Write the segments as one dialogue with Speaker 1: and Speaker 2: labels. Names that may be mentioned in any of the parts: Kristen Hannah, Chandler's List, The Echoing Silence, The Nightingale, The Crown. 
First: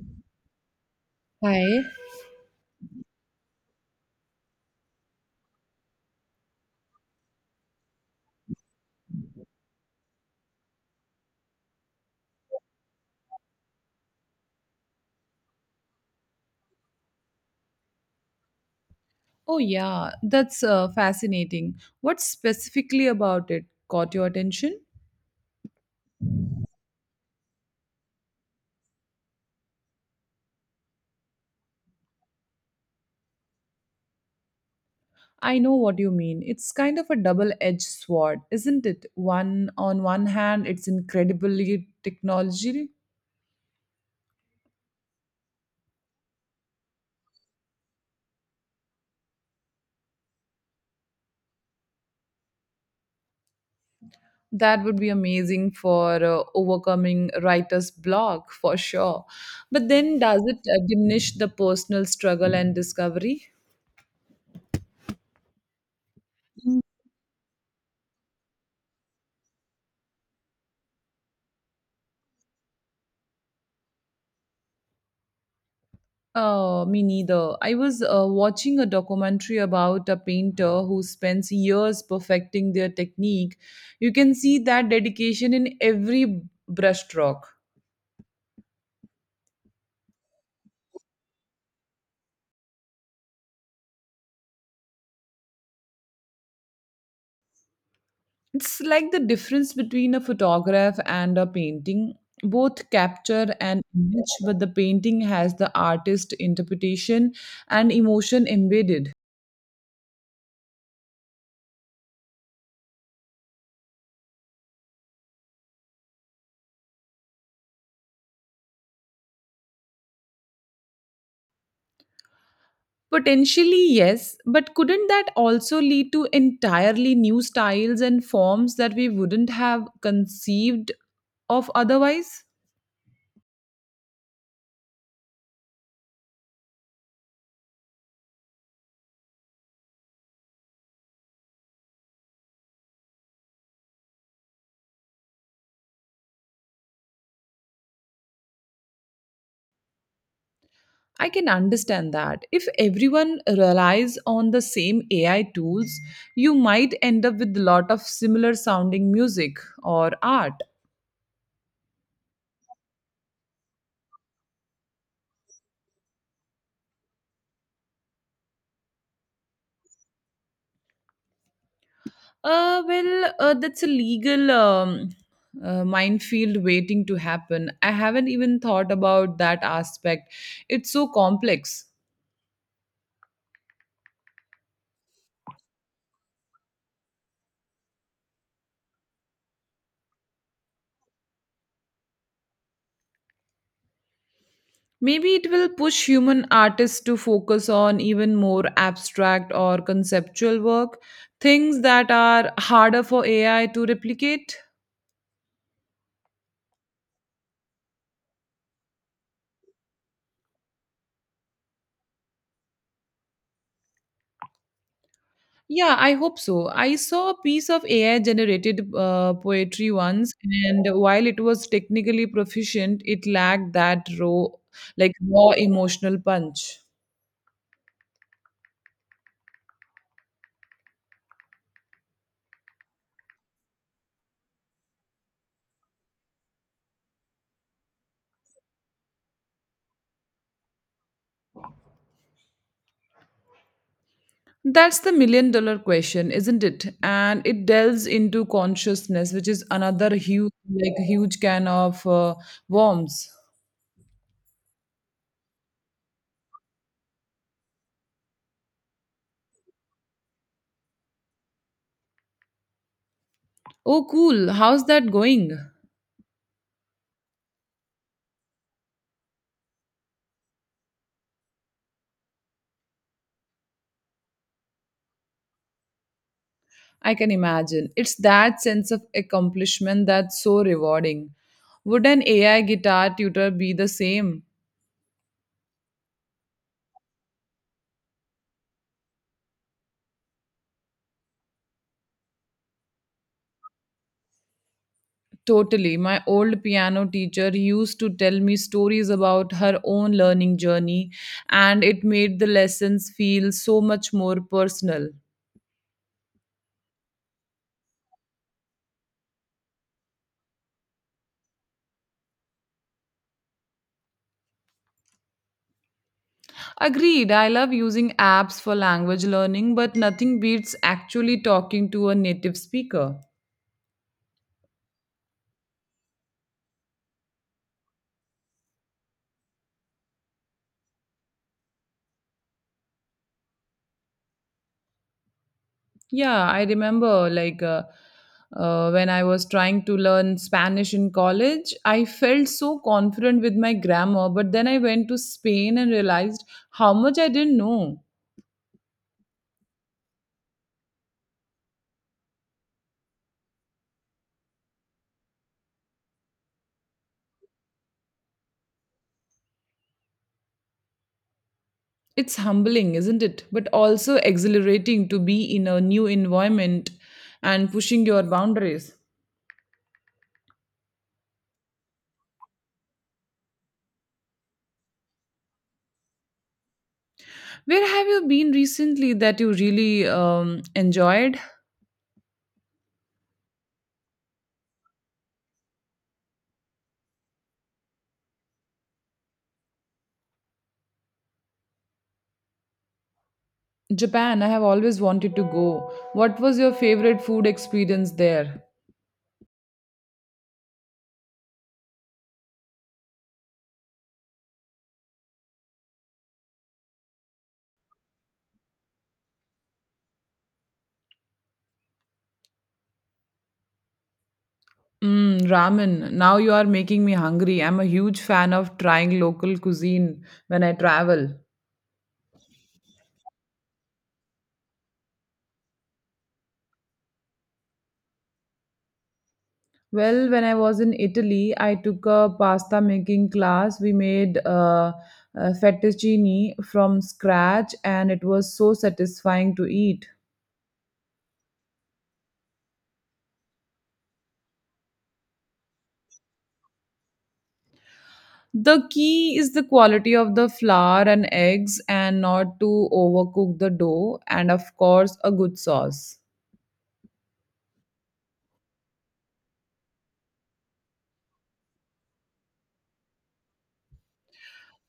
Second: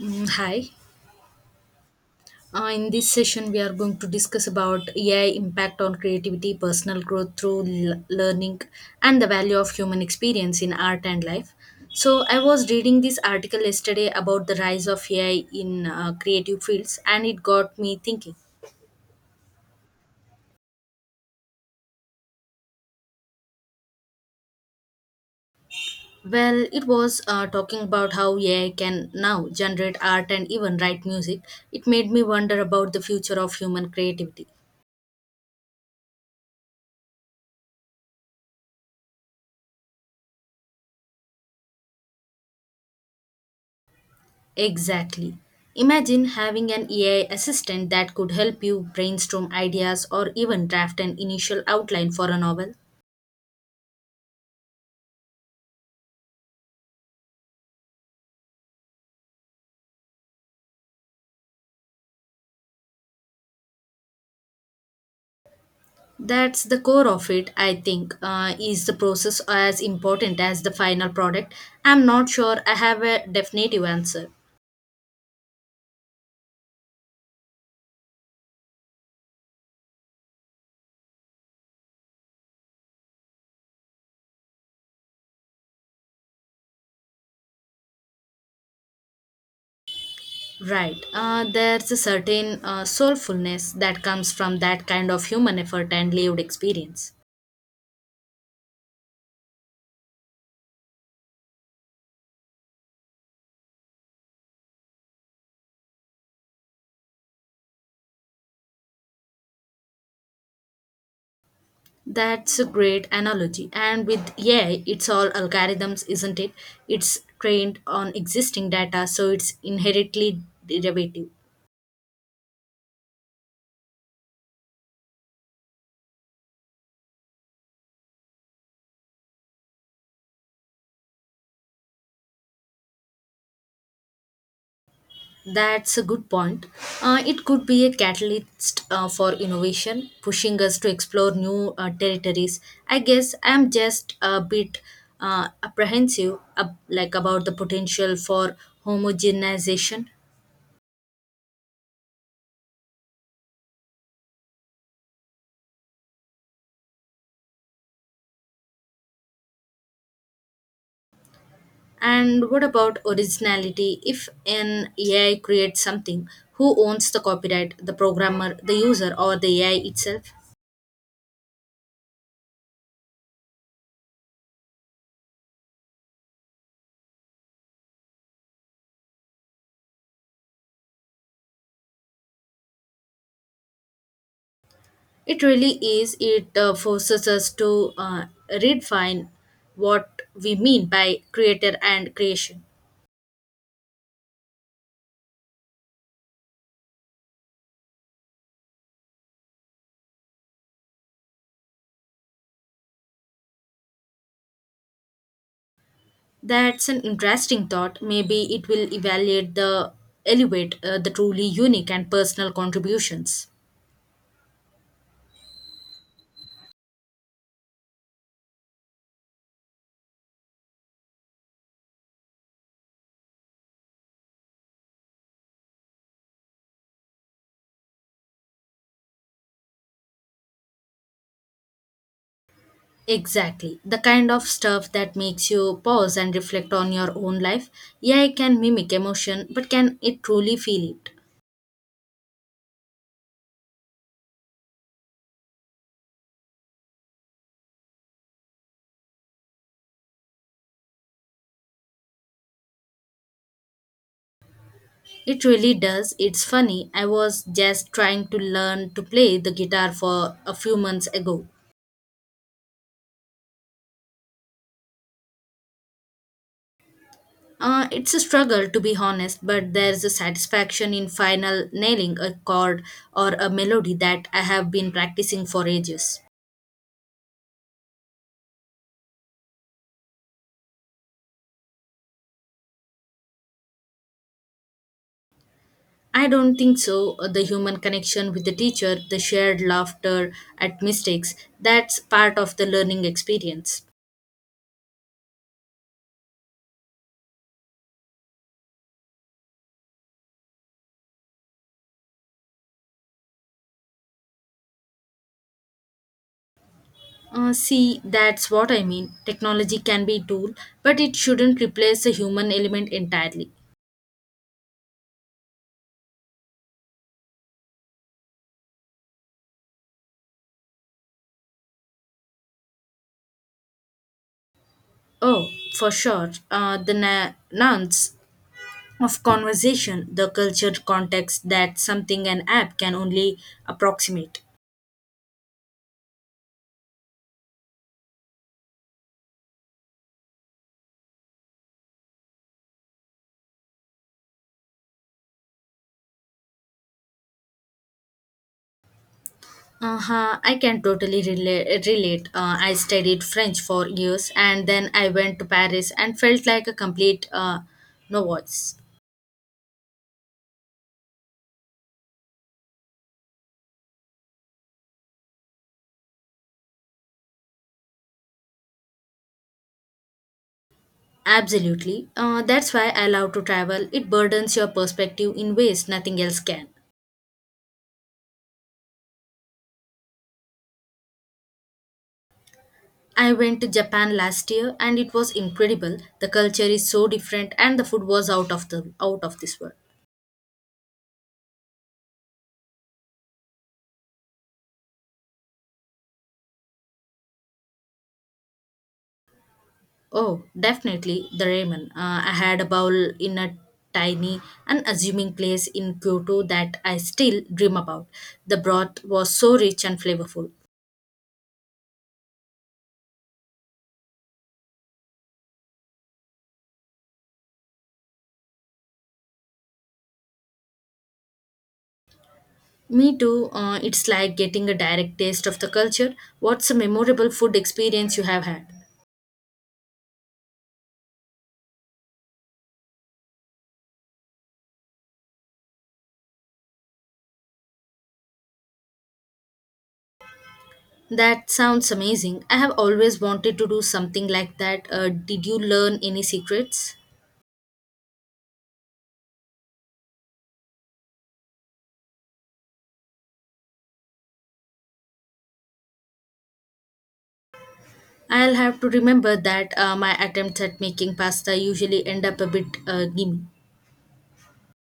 Speaker 1: Hi.
Speaker 2: Hi.
Speaker 1: In this session, we are going to discuss about AI impact on creativity, personal growth through learning, and the value of human experience in art and life. So, I was reading this article yesterday about the rise of AI in creative fields, and it got me thinking.
Speaker 2: Oh, yeah, that's fascinating. What specifically about it caught your attention?
Speaker 1: Well, it was talking about how AI can now generate art and even write music. It made me wonder about the future of human creativity.
Speaker 2: I know what you mean. It's kind of a double edged sword, isn't it? One on one hand, it's incredibly technology
Speaker 1: Exactly. Imagine having an AI assistant that could help you brainstorm ideas or even draft an initial outline for a novel.
Speaker 2: that would be amazing for overcoming writer's block for sure. But then does it diminish the personal struggle and discovery?
Speaker 1: That's the core of it, I think. Is the process as important as the final product? I'm not sure I have a definitive answer.
Speaker 2: Me neither. I was watching a documentary about a painter who spends years perfecting their technique. You can see that dedication in every brushstroke.
Speaker 1: Right. There's a certain soulfulness that comes from that kind of human effort and lived experience.
Speaker 2: It's like the difference between a photograph and a painting. Both capture an image, but the painting has the artist interpretation and emotion embedded.
Speaker 1: That's a great analogy. And with AI, it's all algorithms, isn't it? It's trained on existing data, so it's inherently derivative.
Speaker 2: Potentially, yes, but couldn't that also lead to entirely new styles and forms that we wouldn't have conceived of otherwise?
Speaker 1: That's a good point. It could be a catalyst for innovation, pushing us to explore new territories. I guess I'm just a bit apprehensive, like about the potential for homogenization.
Speaker 2: I can understand that. If everyone relies on the same AI tools, you might end up with a lot of similar sounding music or art.
Speaker 1: And what about originality? If an AI creates something, who owns the copyright? The programmer, the user, or the AI itself?
Speaker 2: Well, that's a legal minefield waiting to happen. I haven't even thought about that aspect. It's so complex.
Speaker 1: It really is. It forces us to redefine what we mean by creator and creation.
Speaker 2: Maybe it will push human artists to focus on even more abstract or conceptual work, things that are harder for AI to replicate.
Speaker 1: That's an interesting thought. Maybe it will evaluate the elevate the truly unique and personal contributions.
Speaker 2: Yeah, I hope so. I saw a piece of AI generated poetry once, and while it was technically proficient, it lacked that raw, like raw emotional punch.
Speaker 1: Exactly. The kind of stuff that makes you pause and reflect on your own life. Yeah, it can mimic emotion, but can it truly feel it?
Speaker 2: That's the million dollar question, isn't it? And it delves into consciousness, which is another huge can of worms.
Speaker 1: It really does. It's funny. I was just trying to learn to play the guitar for a few months ago.
Speaker 2: Oh, cool. How's that going?
Speaker 1: It's a struggle to be honest, but there's a satisfaction in final nailing a chord or a melody that I have been practicing for ages.
Speaker 2: I can imagine. It's that sense of accomplishment that's so rewarding. Would an AI guitar tutor be the same?
Speaker 1: I don't think so. The human connection with the teacher, the shared laughter at mistakes, that's part of the learning experience.
Speaker 2: Totally. My old piano teacher used to tell me stories about her own learning journey, and it made the lessons feel so much more personal.
Speaker 1: See, that's what I mean. Technology can be a tool, but it shouldn't replace the human element entirely.
Speaker 2: Agreed. I love using apps for language learning, but nothing beats actually talking to a native speaker.
Speaker 1: Oh, for sure. The nuance of conversation, the cultured context, that's something an app can only approximate.
Speaker 2: Yeah, I remember when I was trying to learn Spanish in college, I felt so confident with my grammar, but then I went to Spain and realized how much I didn't know.
Speaker 1: Uh-huh, I can totally relate. I studied French for years and then I went to Paris and felt like a complete novice.
Speaker 2: It's humbling, isn't it? But also exhilarating to be in a new environment and pushing your boundaries.
Speaker 1: Absolutely. That's why I love to travel. It burdens your perspective in ways nothing else can.
Speaker 2: Where have you been recently that you really enjoyed?
Speaker 1: I went to Japan last year and it was incredible. The culture is so different and the food was out of this world.
Speaker 2: Japan, I have always wanted to go. What was your favorite food experience there?
Speaker 1: Oh, definitely the ramen. I had a bowl in a tiny, unassuming place in Kyoto that I still dream about. The broth was so rich and flavorful.
Speaker 2: Mm, ramen. Now you are making me hungry. I'm a huge fan of trying local cuisine when I travel.
Speaker 1: Me too. It's like getting a direct taste of the culture. What's a memorable food experience you have had?
Speaker 2: Well, when I was in Italy, I took a pasta making class. We made fettuccine from scratch, and it was so satisfying to eat.
Speaker 1: That sounds amazing. I have always wanted to do something like that. Did you learn any secrets?
Speaker 2: The key is the quality of the flour and eggs, and not to overcook the dough, and of course, a good sauce.
Speaker 1: I'll have to remember that my attempts at making pasta usually end up a bit gimmick.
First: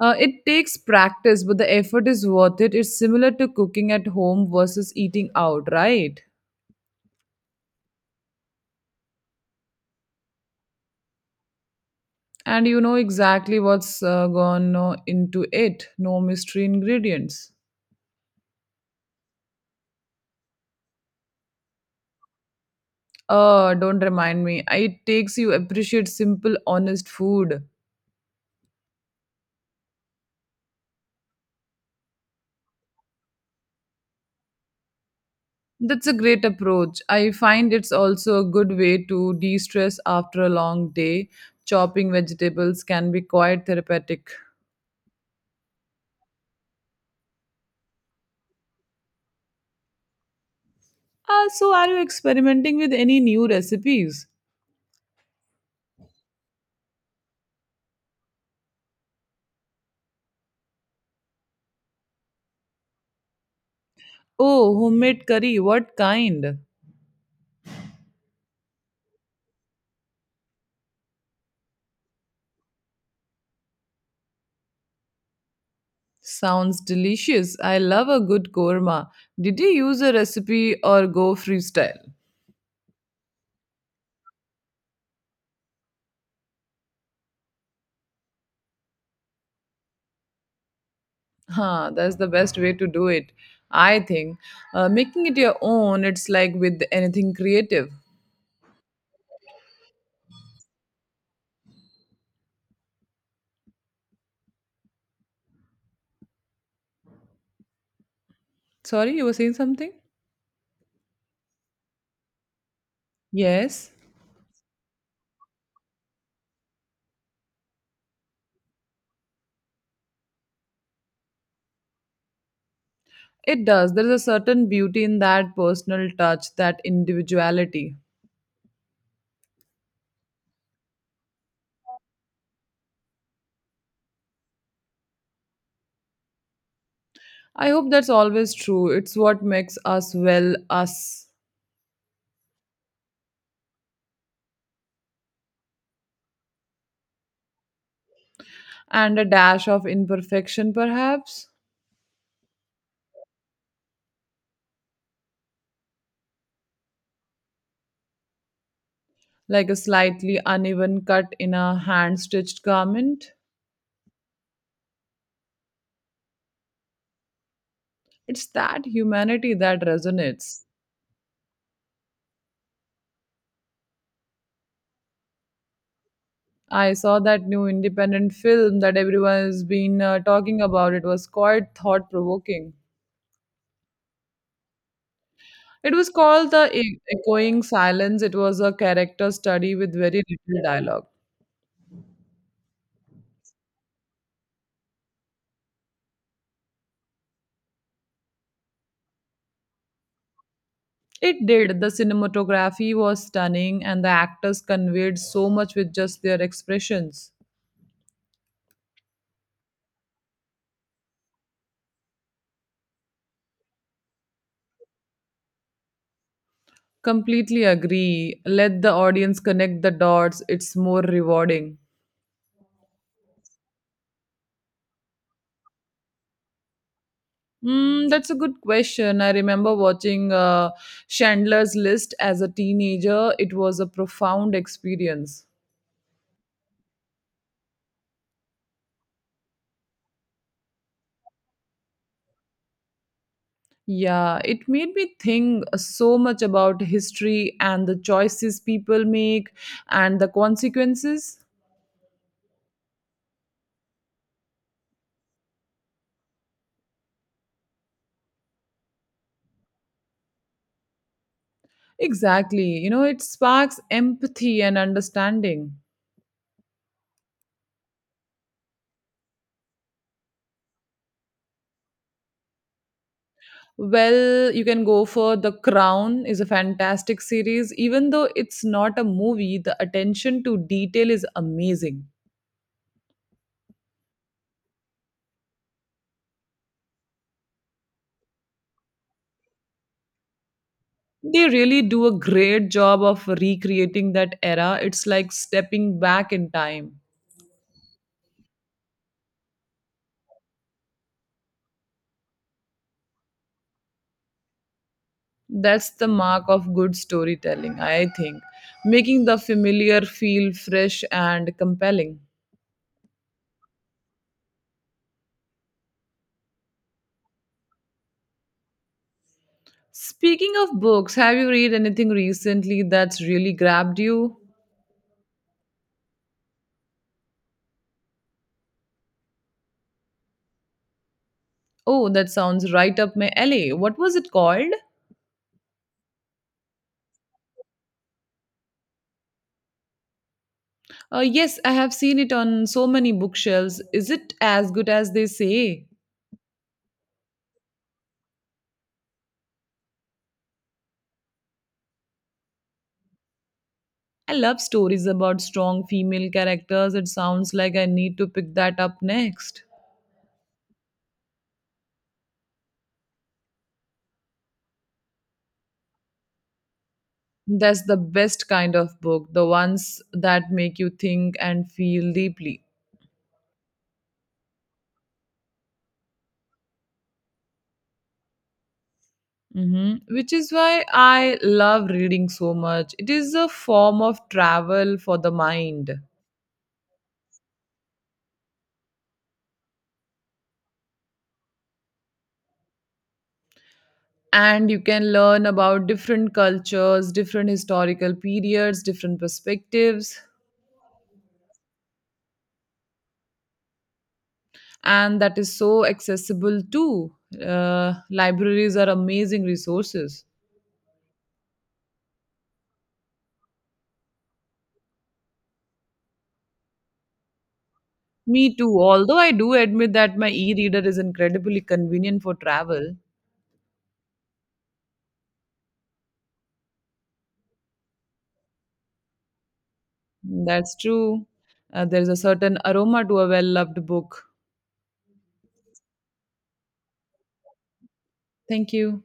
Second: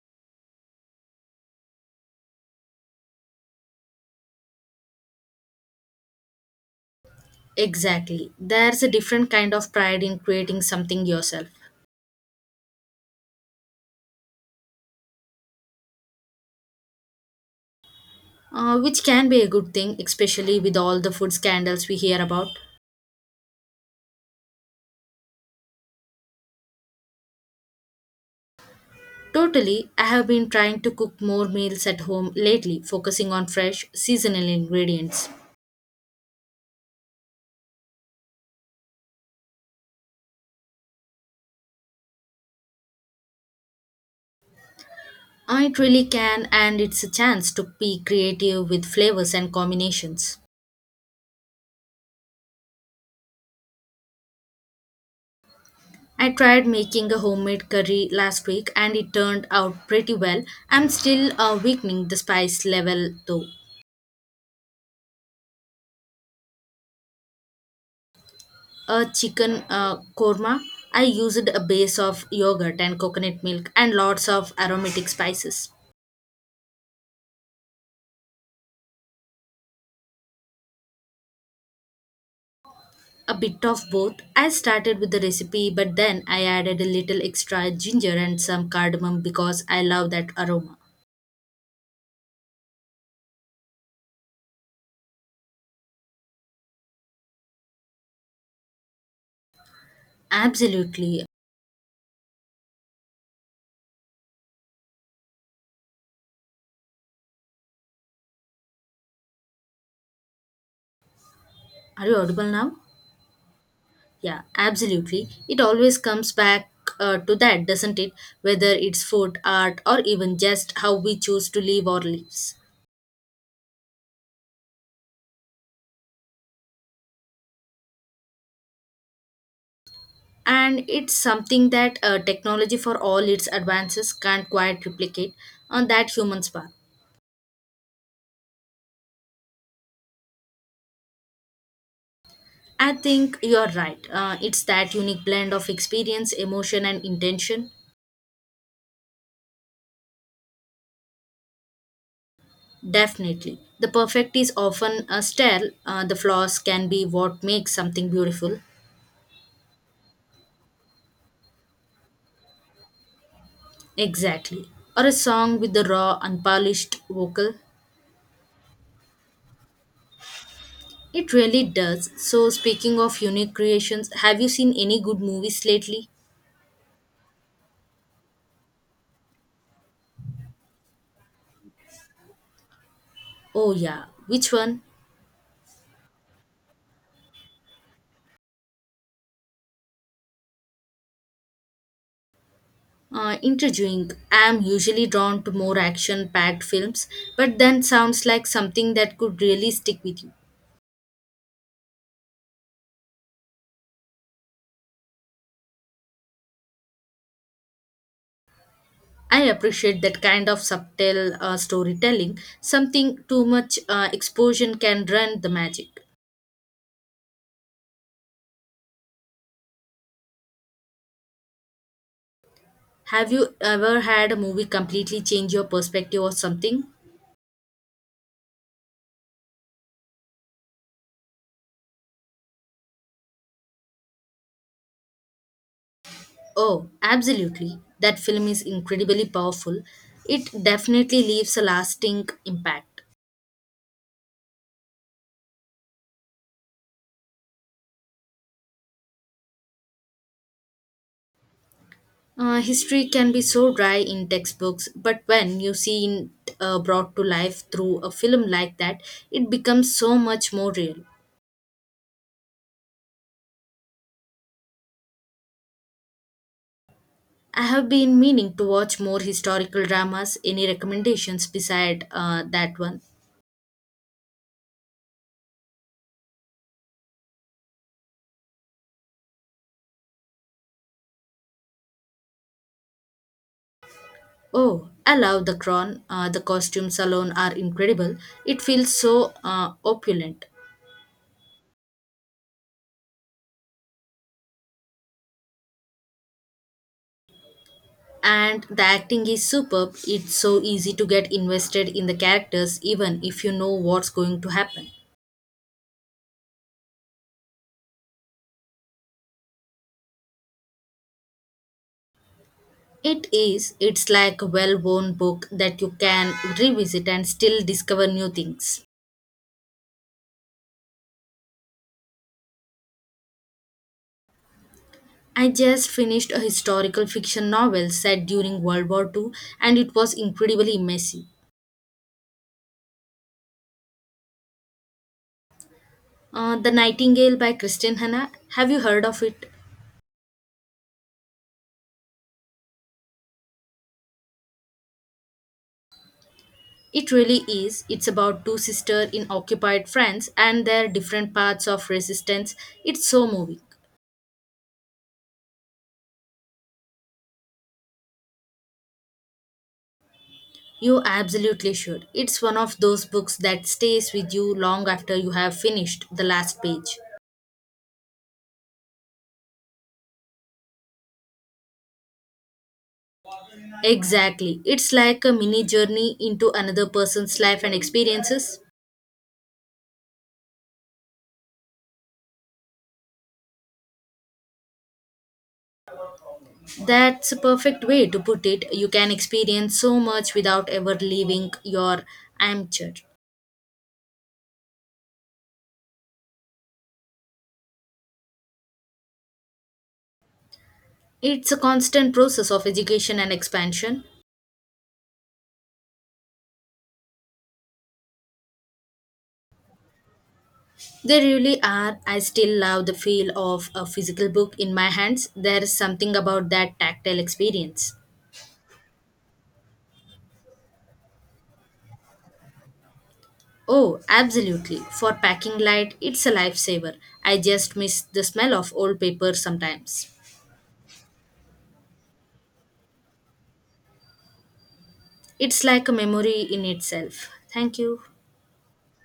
Speaker 2: It takes practice, but the effort is worth it. It's similar to cooking at home versus eating out, right?
Speaker 1: Exactly. There's a different kind of pride in creating something yourself,
Speaker 2: And you know exactly what's gone into it. No mystery ingredients.
Speaker 1: which can be a good thing, especially with all the food scandals we hear about.
Speaker 2: Don't remind me. It takes you appreciate simple, honest food.
Speaker 1: Totally, I have been trying to cook more meals at home lately, focusing on fresh, seasonal ingredients.
Speaker 2: That's a great approach. I find it's also a good way to de-stress after a long day. Chopping vegetables can be quite therapeutic.
Speaker 1: It really can, and it's a chance to be creative with flavors and combinations.
Speaker 2: So, are you experimenting with any new recipes?
Speaker 1: I tried making a homemade curry last week and it turned out pretty well. I'm still weakening the spice level though.
Speaker 2: Oh, homemade curry, what kind?
Speaker 1: A chicken korma. I used a base of yogurt and coconut milk and lots of aromatic spices.
Speaker 2: Sounds delicious. I love a good korma. Did you use a recipe or go freestyle?
Speaker 1: A bit of both. I started with the recipe, but then I added a little extra ginger and some cardamom because I love that aroma.
Speaker 2: Huh, that's the best way to do it, I think. Making it your own, it's like with anything creative.
Speaker 1: Absolutely.
Speaker 2: Sorry, you were saying something?
Speaker 1: Are you audible now?
Speaker 2: Yes,
Speaker 1: Yeah, absolutely. It always comes back to that, doesn't it? Whether it's food, art, or even just how we choose to live our lives.
Speaker 2: it does. There's a certain beauty in that personal touch, that individuality.
Speaker 1: And it's something that technology, for all its advances, can't quite replicate on that human spark.
Speaker 2: I hope that's always true. It's what makes us, well, us.
Speaker 1: I think you're right, it's that unique blend of experience, emotion and intention.
Speaker 2: And a dash of imperfection, perhaps?
Speaker 1: Definitely the perfect is often a style, the flaws can be what makes something beautiful.
Speaker 2: Like a slightly uneven cut in a hand stitched garment.
Speaker 1: Exactly, or a song with the raw unpolished vocal.
Speaker 2: It's that humanity that resonates.
Speaker 1: It really does. So speaking of unique creations, have you seen any good movies lately?
Speaker 2: I saw that new independent film that everyone has been talking about. It was quite thought provoking.
Speaker 1: Oh yeah, which one?
Speaker 2: It was called The Echoing Silence. It was a character study with very little dialogue.
Speaker 1: Intriguing. I'm usually drawn to more action packed films, but then sounds like something that could really stick with you.
Speaker 2: It did. The cinematography was stunning, and the actors conveyed so much with just their expressions.
Speaker 1: I appreciate that kind of subtle storytelling. Something too much exposure can run the magic.
Speaker 2: Completely agree. Let the audience connect the dots, it's more rewarding.
Speaker 1: Have you ever had a movie completely change your perspective or something?
Speaker 2: Mm, that's a good question. I remember watching Chandler's List as a teenager. It was a profound experience.
Speaker 1: Oh, absolutely. That film is incredibly powerful. It definitely leaves a lasting impact.
Speaker 2: Yeah, it made me think so much about history and the choices people make and the consequences.
Speaker 1: History can be so dry in textbooks, but when you see it brought to life through a film like that, it becomes so much more real.
Speaker 2: Exactly. You know, it sparks empathy and understanding.
Speaker 1: I have been meaning to watch more historical dramas. Any recommendations beside that one?
Speaker 2: Well, you can go for The Crown is a fantastic series. Even though it's not a movie, the attention to detail is amazing.
Speaker 1: Oh, I love The Crown. The costumes alone are incredible. It feels so opulent.
Speaker 2: They really do a great job of recreating that era. It's like stepping back in time.
Speaker 1: And the acting is superb. It's so easy to get invested in the characters, even if you know what's going to happen.
Speaker 2: That's the mark of good storytelling, I think. Making the familiar feel fresh and compelling.
Speaker 1: It is. It's like a well worn book that you can revisit and still discover new things.
Speaker 2: Speaking of books, have you read anything recently that's really grabbed you?
Speaker 1: I just finished a historical fiction novel set during World War Two, and it was incredibly messy.
Speaker 2: Oh, that sounds right up my alley. What was it called?
Speaker 1: The Nightingale by Kristen Hanna. Have you heard of it?
Speaker 2: Yes, I have seen it on so many bookshelves. Is it as good as they say?
Speaker 1: It really is. It's about two sisters in occupied France and their different paths of resistance. It's so moving.
Speaker 2: I love stories about strong female characters. It sounds like I need to pick that up next.
Speaker 1: You absolutely should. It's one of those books that stays with you long after you have finished the last page.
Speaker 2: That's the best kind of book, the ones that make you think and feel deeply.
Speaker 1: Exactly. It's like a mini journey into another person's life and experiences.
Speaker 2: Hmm, which is why I love reading so much. It is a form of travel for the mind.
Speaker 1: That's a perfect way to put it. You can experience so much without ever leaving your armchair.
Speaker 2: And you can learn about different cultures, different historical periods, different perspectives.
Speaker 1: It's a constant process of education and expansion.
Speaker 2: And that is so accessible too. Libraries are amazing resources.
Speaker 1: They really are. I still love the feel of a physical book in my hands. There is something about that tactile experience.
Speaker 2: Me too, although I do admit that my e reader is incredibly convenient for travel.
Speaker 1: Oh, absolutely. For packing light, it's a lifesaver. I just miss the smell of old paper sometimes.
Speaker 2: That's true. There's a certain aroma to a well loved book.
Speaker 1: It's like a memory in itself. Thank you.
Speaker 2: Thank you.